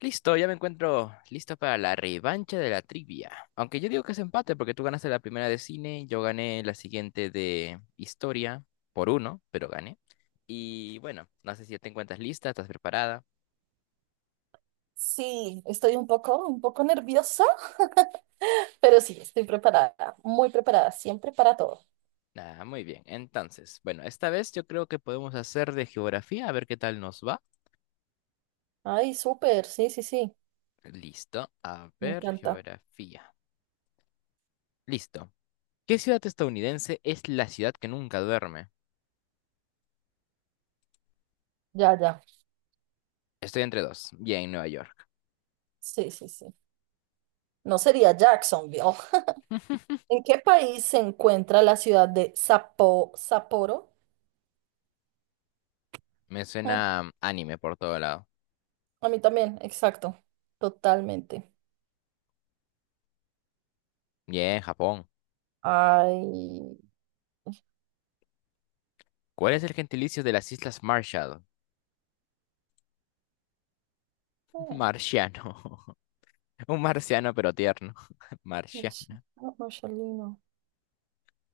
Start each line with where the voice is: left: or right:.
left: Listo, ya me encuentro listo para la revancha de la trivia. Aunque yo digo que es empate porque tú ganaste la primera de cine, yo gané la siguiente de historia por uno, pero gané. Y bueno, no sé si ya te encuentras lista, estás preparada.
right: Sí, estoy un poco nerviosa, pero sí, estoy preparada, muy preparada, siempre para todo.
left: Ah, muy bien. Entonces, bueno, esta vez yo creo que podemos hacer de geografía, a ver qué tal nos va.
right: Ay, súper, sí, sí, sí,
left: Listo, a
right: me
left: ver,
right: encanta.
left: geografía. Listo. ¿Qué ciudad estadounidense es la ciudad que nunca duerme?
right: Ya, ya,
left: Estoy entre dos. Bien, Nueva York.
right: sí, sí, sí. No sería Jacksonville. Oh, ¿en qué país se encuentra la ciudad de Sapo, Sapporo?
left: Me
right: Mm,
left: suena anime por todo lado.
right: a mí también, exacto, totalmente.
left: Bien, Japón.
right: Ay,
left: ¿Cuál es el gentilicio de las Islas Marshall?
right: oh,
left: Marciano. Un marciano, pero tierno. Marcia.
right: Oh, Marcelino.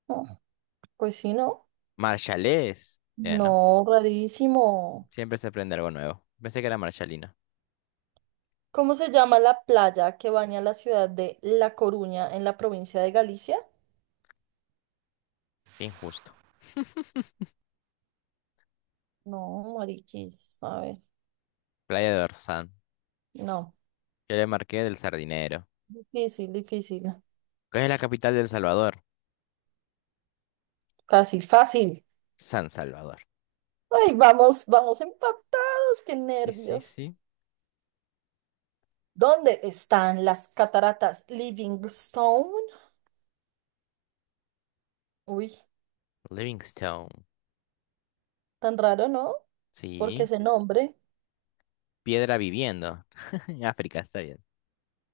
right: Oh, pues sí, ¿no?
left: Marshallés. Ya, ¿no?
right: No, rarísimo.
left: Siempre se aprende algo nuevo. Pensé que era Marshallina.
right: ¿Cómo se llama la playa que baña la ciudad de La Coruña en la provincia de Galicia?
left: Qué injusto.
right: No, mariquis, a ver,
left: Playa de Orsán.
right: no.
left: Yo le marqué del Sardinero.
right: Difícil, difícil.
left: ¿Cuál es la capital de El Salvador?
right: Fácil, fácil.
left: San Salvador.
right: Ay, vamos, vamos empatados, qué
left: Sí, sí,
right: nervios.
left: sí.
right: ¿Dónde están las cataratas Livingstone? Uy,
left: Livingstone.
right: tan raro, ¿no? Porque
left: Sí.
right: ese nombre.
left: Piedra viviendo. África, está bien.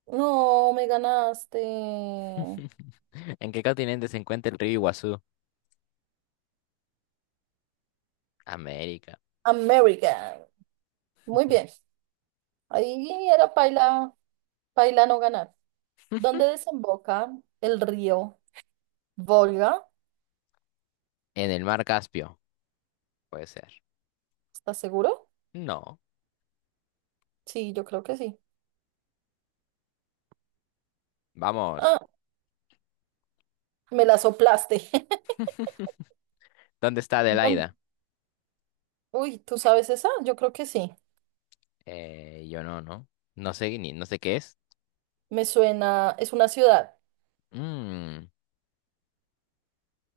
right: No, me ganaste.
left: ¿En qué continente se encuentra el río Iguazú? América.
right: American. Muy bien. Ahí era paila, paila no ganar. ¿Dónde desemboca el río Volga?
left: En el mar Caspio. Puede ser.
right: ¿Estás seguro?
left: No.
right: Sí, yo creo que sí.
left: Vamos.
right: Ah, me la soplaste.
left: ¿Dónde está
right: ¿Dónde-
left: Adelaida?
right: Uy, ¿tú sabes esa? Yo creo que sí.
left: Yo no, no. No sé ni, no sé qué es.
right: Me suena, es una ciudad.
left: Mm,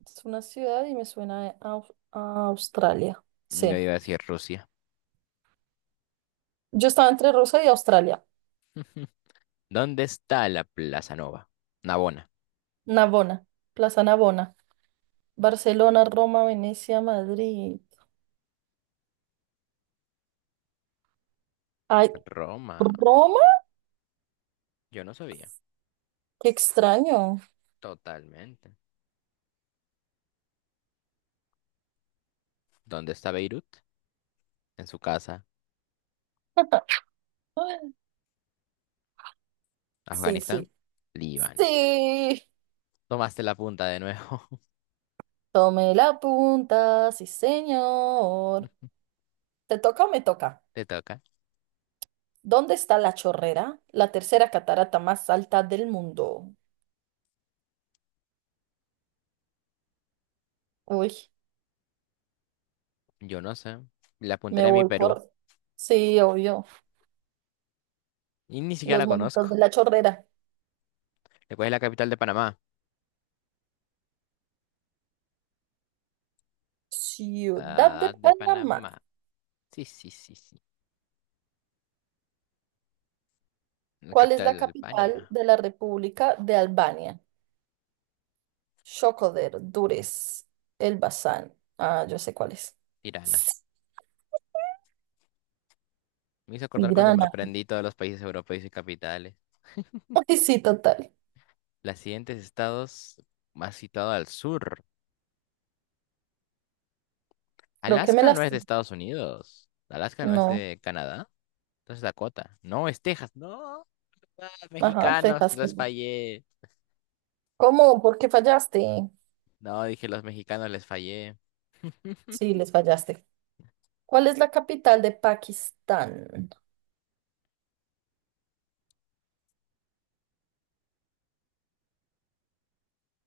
right: Es una ciudad y me suena a, a Australia.
left: yo
right: Sí.
left: iba a decir Rusia.
right: Yo estaba entre Rusia y Australia.
left: ¿Dónde está la Plaza Nova? Navona.
right: Navona, Plaza Navona. Barcelona, Roma, Venecia, Madrid. Ay,
left: Roma.
right: ¿Roma?
left: Yo no sabía.
right: Qué extraño.
left: Totalmente. ¿Dónde está Beirut? En su casa.
right: Sí,
left: Afganistán.
right: sí.
left: Líbano.
right: Sí.
left: Tomaste la punta de nuevo.
right: Tome la punta, sí señor. ¿Te toca o me toca?
left: Te toca.
right: ¿Dónde está la chorrera, la tercera catarata más alta del mundo? Uy,
left: Yo no sé. La
right: me
left: apuntaré a mi
right: voy
left: Perú.
right: por... Sí, obvio.
left: Y ni siquiera
right: Los
left: la
right: monitos
left: conozco.
right: de la chorrera.
left: ¿Cuál es la capital de Panamá?
right: Ciudad de
left: Ah, de
right: Panamá.
left: Panamá. Sí, sí, sí, sí. La
right: ¿Cuál es
left: capital
right: la
left: de
right: capital
left: Albania,
right: de la República de Albania? Shkoder, Durrës, Elbasan. Ah, yo sé cuál es.
left: Tirana. Me hizo acordar cuando me
right: Tirana.
left: aprendí todos los países europeos y capitales.
right: Ay, sí, total.
left: Los siguientes estados más situados al sur.
right: Creo que me
left: Alaska no
right: las...
left: es de Estados Unidos. Alaska no es
right: No.
left: de Canadá. Entonces Dakota. No, es Texas. No, ah,
right: Ajá,
left: mexicanos, te
right: Texas.
left: los fallé.
right: ¿Cómo? ¿Por qué fallaste?
left: No, dije los mexicanos les fallé.
right: Sí, les fallaste. ¿Cuál es la capital de Pakistán?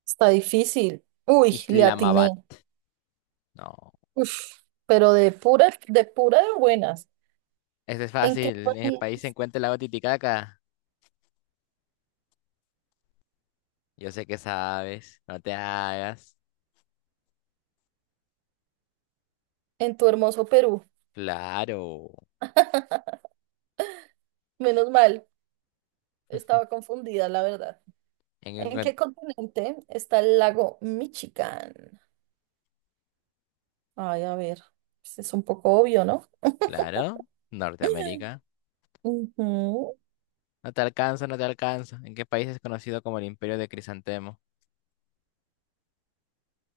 right: Está difícil. Uy, le atiné.
left: Islamabad. No.
right: Uf, pero de pura de buenas.
left: Este es
right: ¿En qué
left: fácil. En el
right: país?
left: país se encuentra el lago Titicaca. Yo sé que sabes. No te hagas.
right: En tu hermoso Perú.
left: Claro.
right: Menos mal, estaba confundida, la verdad. ¿En
left: En,
right: qué continente está el lago Michigan? Ay, a ver, pues es un poco obvio, ¿no?
left: Claro, Norteamérica.
right: Ujú.
left: No te alcanza, no te alcanza. ¿En qué país es conocido como el Imperio de Crisantemo?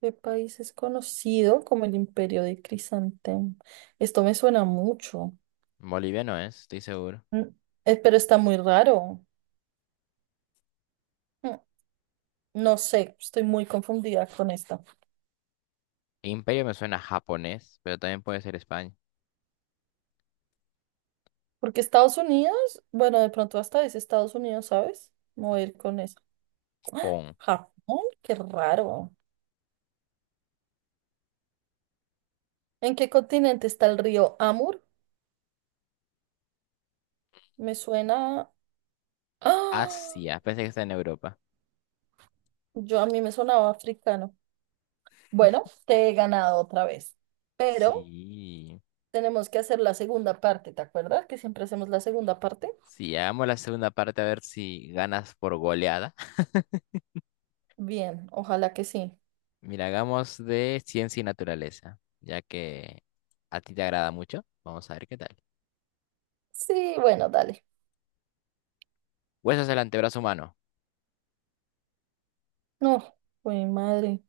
right: De países conocido como el Imperio de Crisantemo. Esto me suena mucho,
left: Bolivia no es, estoy seguro.
right: mm. Pero está muy raro. Mm, No sé, estoy muy confundida con esta.
left: Imperio me suena a japonés, pero también puede ser España.
right: Porque Estados Unidos, bueno, de pronto hasta dice Estados Unidos, ¿sabes? Me voy a ir con eso.
left: Pon.
right: Japón, qué raro. ¿En qué continente está el río Amur? Me suena. ¡Ah!
left: Asia, pensé que está en Europa.
right: Yo a mí me sonaba africano. Bueno, te he ganado otra vez. Pero.
left: Sí.
right: Tenemos que hacer la segunda parte, ¿te acuerdas? Que siempre hacemos la segunda parte.
left: Sí, hagamos la segunda parte a ver si ganas por goleada.
right: Bien, ojalá que sí.
left: Mira, hagamos de ciencia y naturaleza, ya que a ti te agrada mucho. Vamos a ver qué tal.
right: Sí, bueno, dale.
left: Huesos del antebrazo humano.
right: No, mi madre.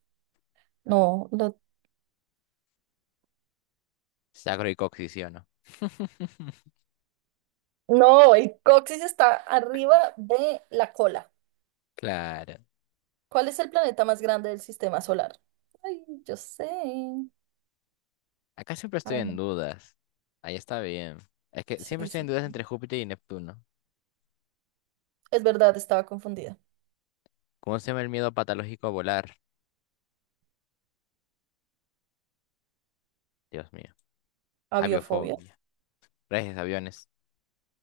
right: No, la-
left: Sacro y coxis, ¿sí o no?
right: no, el coxis está arriba de la cola.
left: Claro.
right: ¿Cuál es el planeta más grande del sistema solar? Ay, yo sé.
left: Acá siempre estoy
right: Ay,
left: en
right: no.
left: dudas. Ahí está bien. Es que
right: Sí,
left: siempre estoy en
right: sí.
left: dudas entre Júpiter y Neptuno.
right: Es verdad, estaba confundida.
left: ¿Cómo se llama el miedo patológico a volar? Dios mío.
right: Aviofobia.
left: Aviofobia. Reyes, aviones.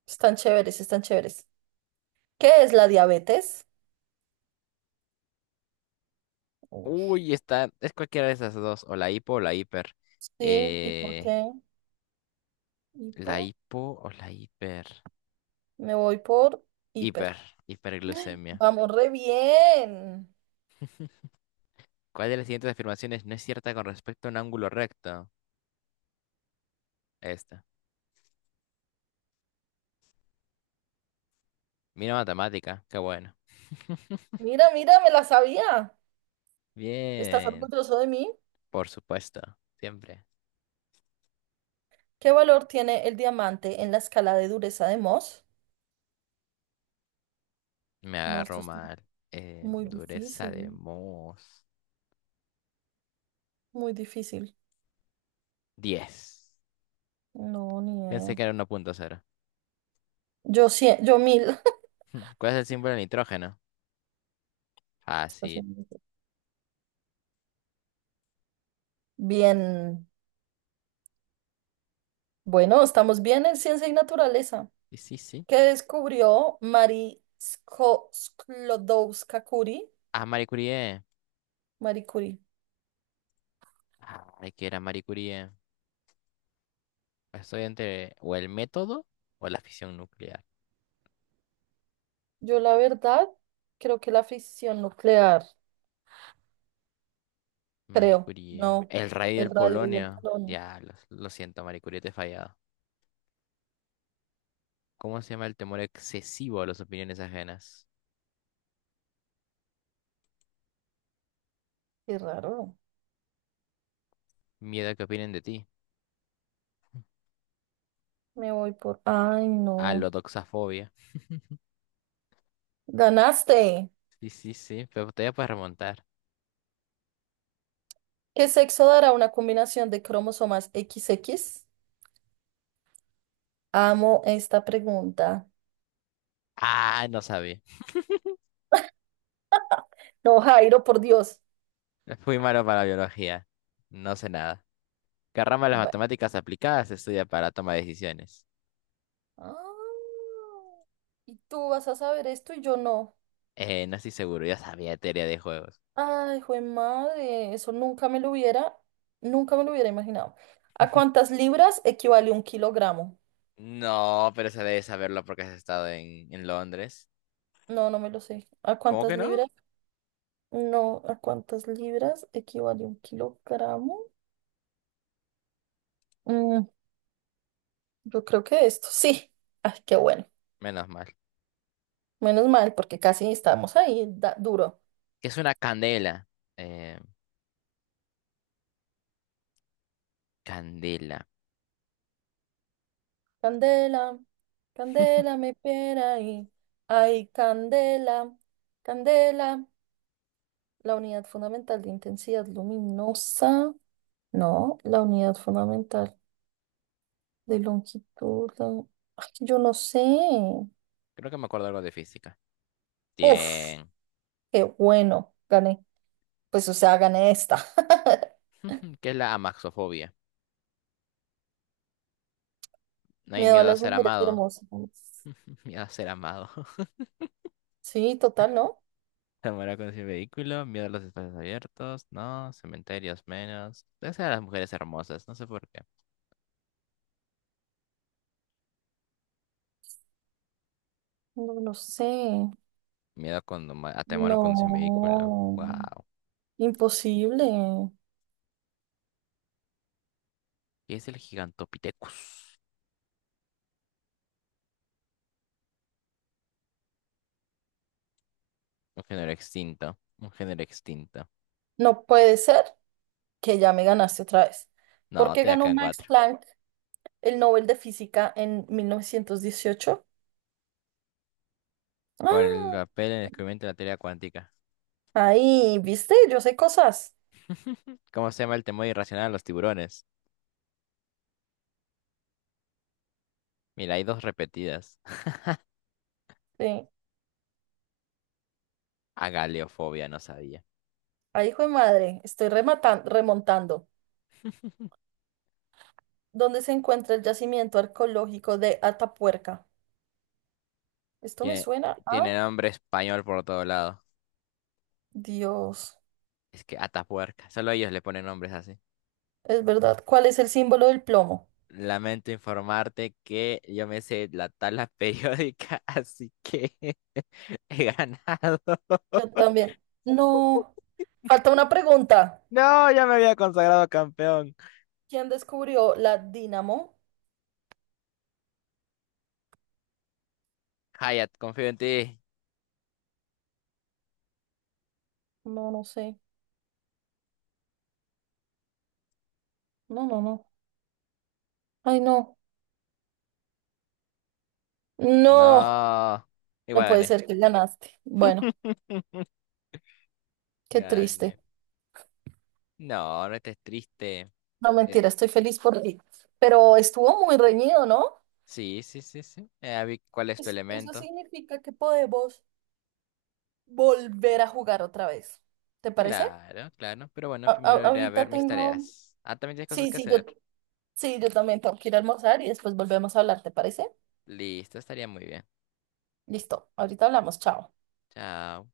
right: Están chéveres, están chéveres. ¿Qué es la diabetes? Ush.
left: Uy, está. Es cualquiera de esas dos. O la hipo o la hiper.
right: Sí, ¿y por
left: Eh,
right: qué?
left: la
right: Hipo.
left: hipo o la hiper.
right: Me voy por hiper.
left: Hiper. Hiperglucemia.
right: Vamos re bien.
left: ¿Cuál de las siguientes afirmaciones no es cierta con respecto a un ángulo recto? Esta. Mira matemática. Qué bueno.
right: Mira, mira, me la sabía. ¿Estás
left: Bien.
right: orgulloso de mí?
left: Por supuesto. Siempre.
right: ¿Qué valor tiene el diamante en la escala de dureza de Mohs?
left: Me
right: No, esto
left: agarró
right: es
left: mal.
right: muy
left: Dureza de
right: difícil,
left: mos.
right: muy difícil.
left: 10.
right: No, ni
left: Pensé
right: idea.
left: que era 1.0
right: Yo cien, yo mil.
left: ¿Cuál es el símbolo del nitrógeno?
right: Está
left: Fácil.
right: siendo difícil. Bien. Bueno, estamos bien en ciencia y naturaleza.
left: Y sí, sí.
right: ¿Qué descubrió Marie Sklodowska Curie?
left: Ah, Marie Curie.
right: Marie Curie.
left: Ay, que era Marie Curie. Estoy entre o el método o la fisión nuclear.
right: Yo la verdad creo que la fisión nuclear.
left: Marie
right: Creo.
left: Curie.
right: No,
left: El rey
right: el
left: del
right: radio y el
left: polonio.
right: polonio.
left: Ya, lo siento, Marie Curie, te he fallado. ¿Cómo se llama el temor excesivo a las opiniones ajenas?
right: Qué raro.
left: Miedo a que opinen de ti.
right: Me voy por... Ay,
left: Ah, la
right: no.
left: doxafobia.
right: Ganaste.
left: Sí, sí, sí, pero todavía puedes remontar.
right: ¿Qué sexo dará una combinación de cromosomas XX? Amo esta pregunta.
left: Ah, no sabía.
right: No, Jairo, por Dios.
left: Fui malo para la biología. No sé nada. ¿Qué rama de las
right: Bueno.
left: matemáticas aplicadas se estudia para toma de decisiones?
right: Ah, y tú vas a saber esto y yo no.
left: No estoy seguro, yo sabía de teoría de juegos.
right: Ay, jue madre, eso nunca me lo hubiera, nunca me lo hubiera imaginado. ¿A cuántas libras equivale un kilogramo?
left: No, pero se debe saberlo porque has estado en Londres.
right: No, no me lo sé. ¿A
left: ¿Cómo
right: cuántas
left: que no?
right: libras? No, ¿a cuántas libras equivale un kilogramo? Mm, yo creo que esto, sí. Ay, qué bueno.
left: Menos mal.
right: Menos mal, porque casi estábamos ahí, duro.
left: ¿Qué es una candela? Eh, candela.
right: Candela, candela, me pera ahí. Ay, candela, candela. La unidad fundamental de intensidad luminosa. No, la unidad fundamental de longitud. Ay, yo no sé.
left: Creo que me acuerdo algo de física.
right: Uf,
left: Bien.
right: qué bueno. Gané. Pues, o sea, gané esta.
left: ¿Qué es la amaxofobia? No hay
right: Miedo a
left: miedo a
right: las
left: ser
right: mujeres
left: amado.
right: hermosas.
left: Miedo a ser amado.
right: Sí, total, ¿no?
left: Zamora con su vehículo, miedo a los espacios abiertos, no, cementerios menos. Esa a las mujeres hermosas, no sé por qué.
right: No lo sé.
left: Miedo cuando ma- a temor con un vehículo.
right: No.
left: Wow.
right: Imposible.
left: ¿Qué es el Gigantopithecus? Un género extinto. Un género extinto.
right: No puede ser que ya me ganaste otra vez. ¿Por
left: No,
right: qué
left: te da
right: ganó
left: acá en
right: Max
left: cuatro.
right: Planck el Nobel de Física en 1918?
left: Por el
right: Ah,
left: papel en el descubrimiento de la teoría cuántica.
right: ahí, ¿viste? Yo sé cosas.
left: ¿Cómo se llama el temor irracional a los tiburones? Mira, hay dos repetidas.
right: Sí.
left: Agaleofobia, no sabía.
right: Ay, hijo de madre, estoy remontando. ¿Dónde se encuentra el yacimiento arqueológico de Atapuerca? Esto me
left: Tiene,
right: suena
left: tiene
right: a
left: nombre español por todo lado.
right: Dios.
left: Es que Atapuerca. Solo ellos le ponen nombres así.
right: Es verdad. ¿Cuál es el símbolo del plomo?
left: Lamento informarte que yo me sé la tabla periódica, así que he ganado.
right: Yo también. No. Falta una pregunta.
left: No, ya me había consagrado campeón.
right: ¿Quién descubrió la dínamo?
left: Hayat, confío en ti.
right: No, no sé. No, no, no. Ay, no. No.
left: No,
right: No
left: igual
right: puede
left: gané.
right: ser que ganaste. Bueno, qué triste.
left: Gané. No, no estés triste.
right: No,
left: Eh,
right: mentira, estoy feliz por ti. Pero estuvo muy reñido, ¿no?
left: sí, sí, sí, sí. Ya vi cuál es tu
right: Eso
left: elemento.
right: significa que podemos volver a jugar otra vez. ¿Te parece?
left: Claro, claro. Pero bueno, primero iré a
right: Ahorita
left: ver mis
right: tengo...
left: tareas. Ah, también tienes cosas
right: Sí,
left: que
right: sí, yo,
left: hacer.
right: sí, yo también tengo que ir a almorzar y después volvemos a hablar, ¿te parece?
left: Listo, estaría muy bien.
right: Listo, ahorita hablamos, chao.
left: Chao.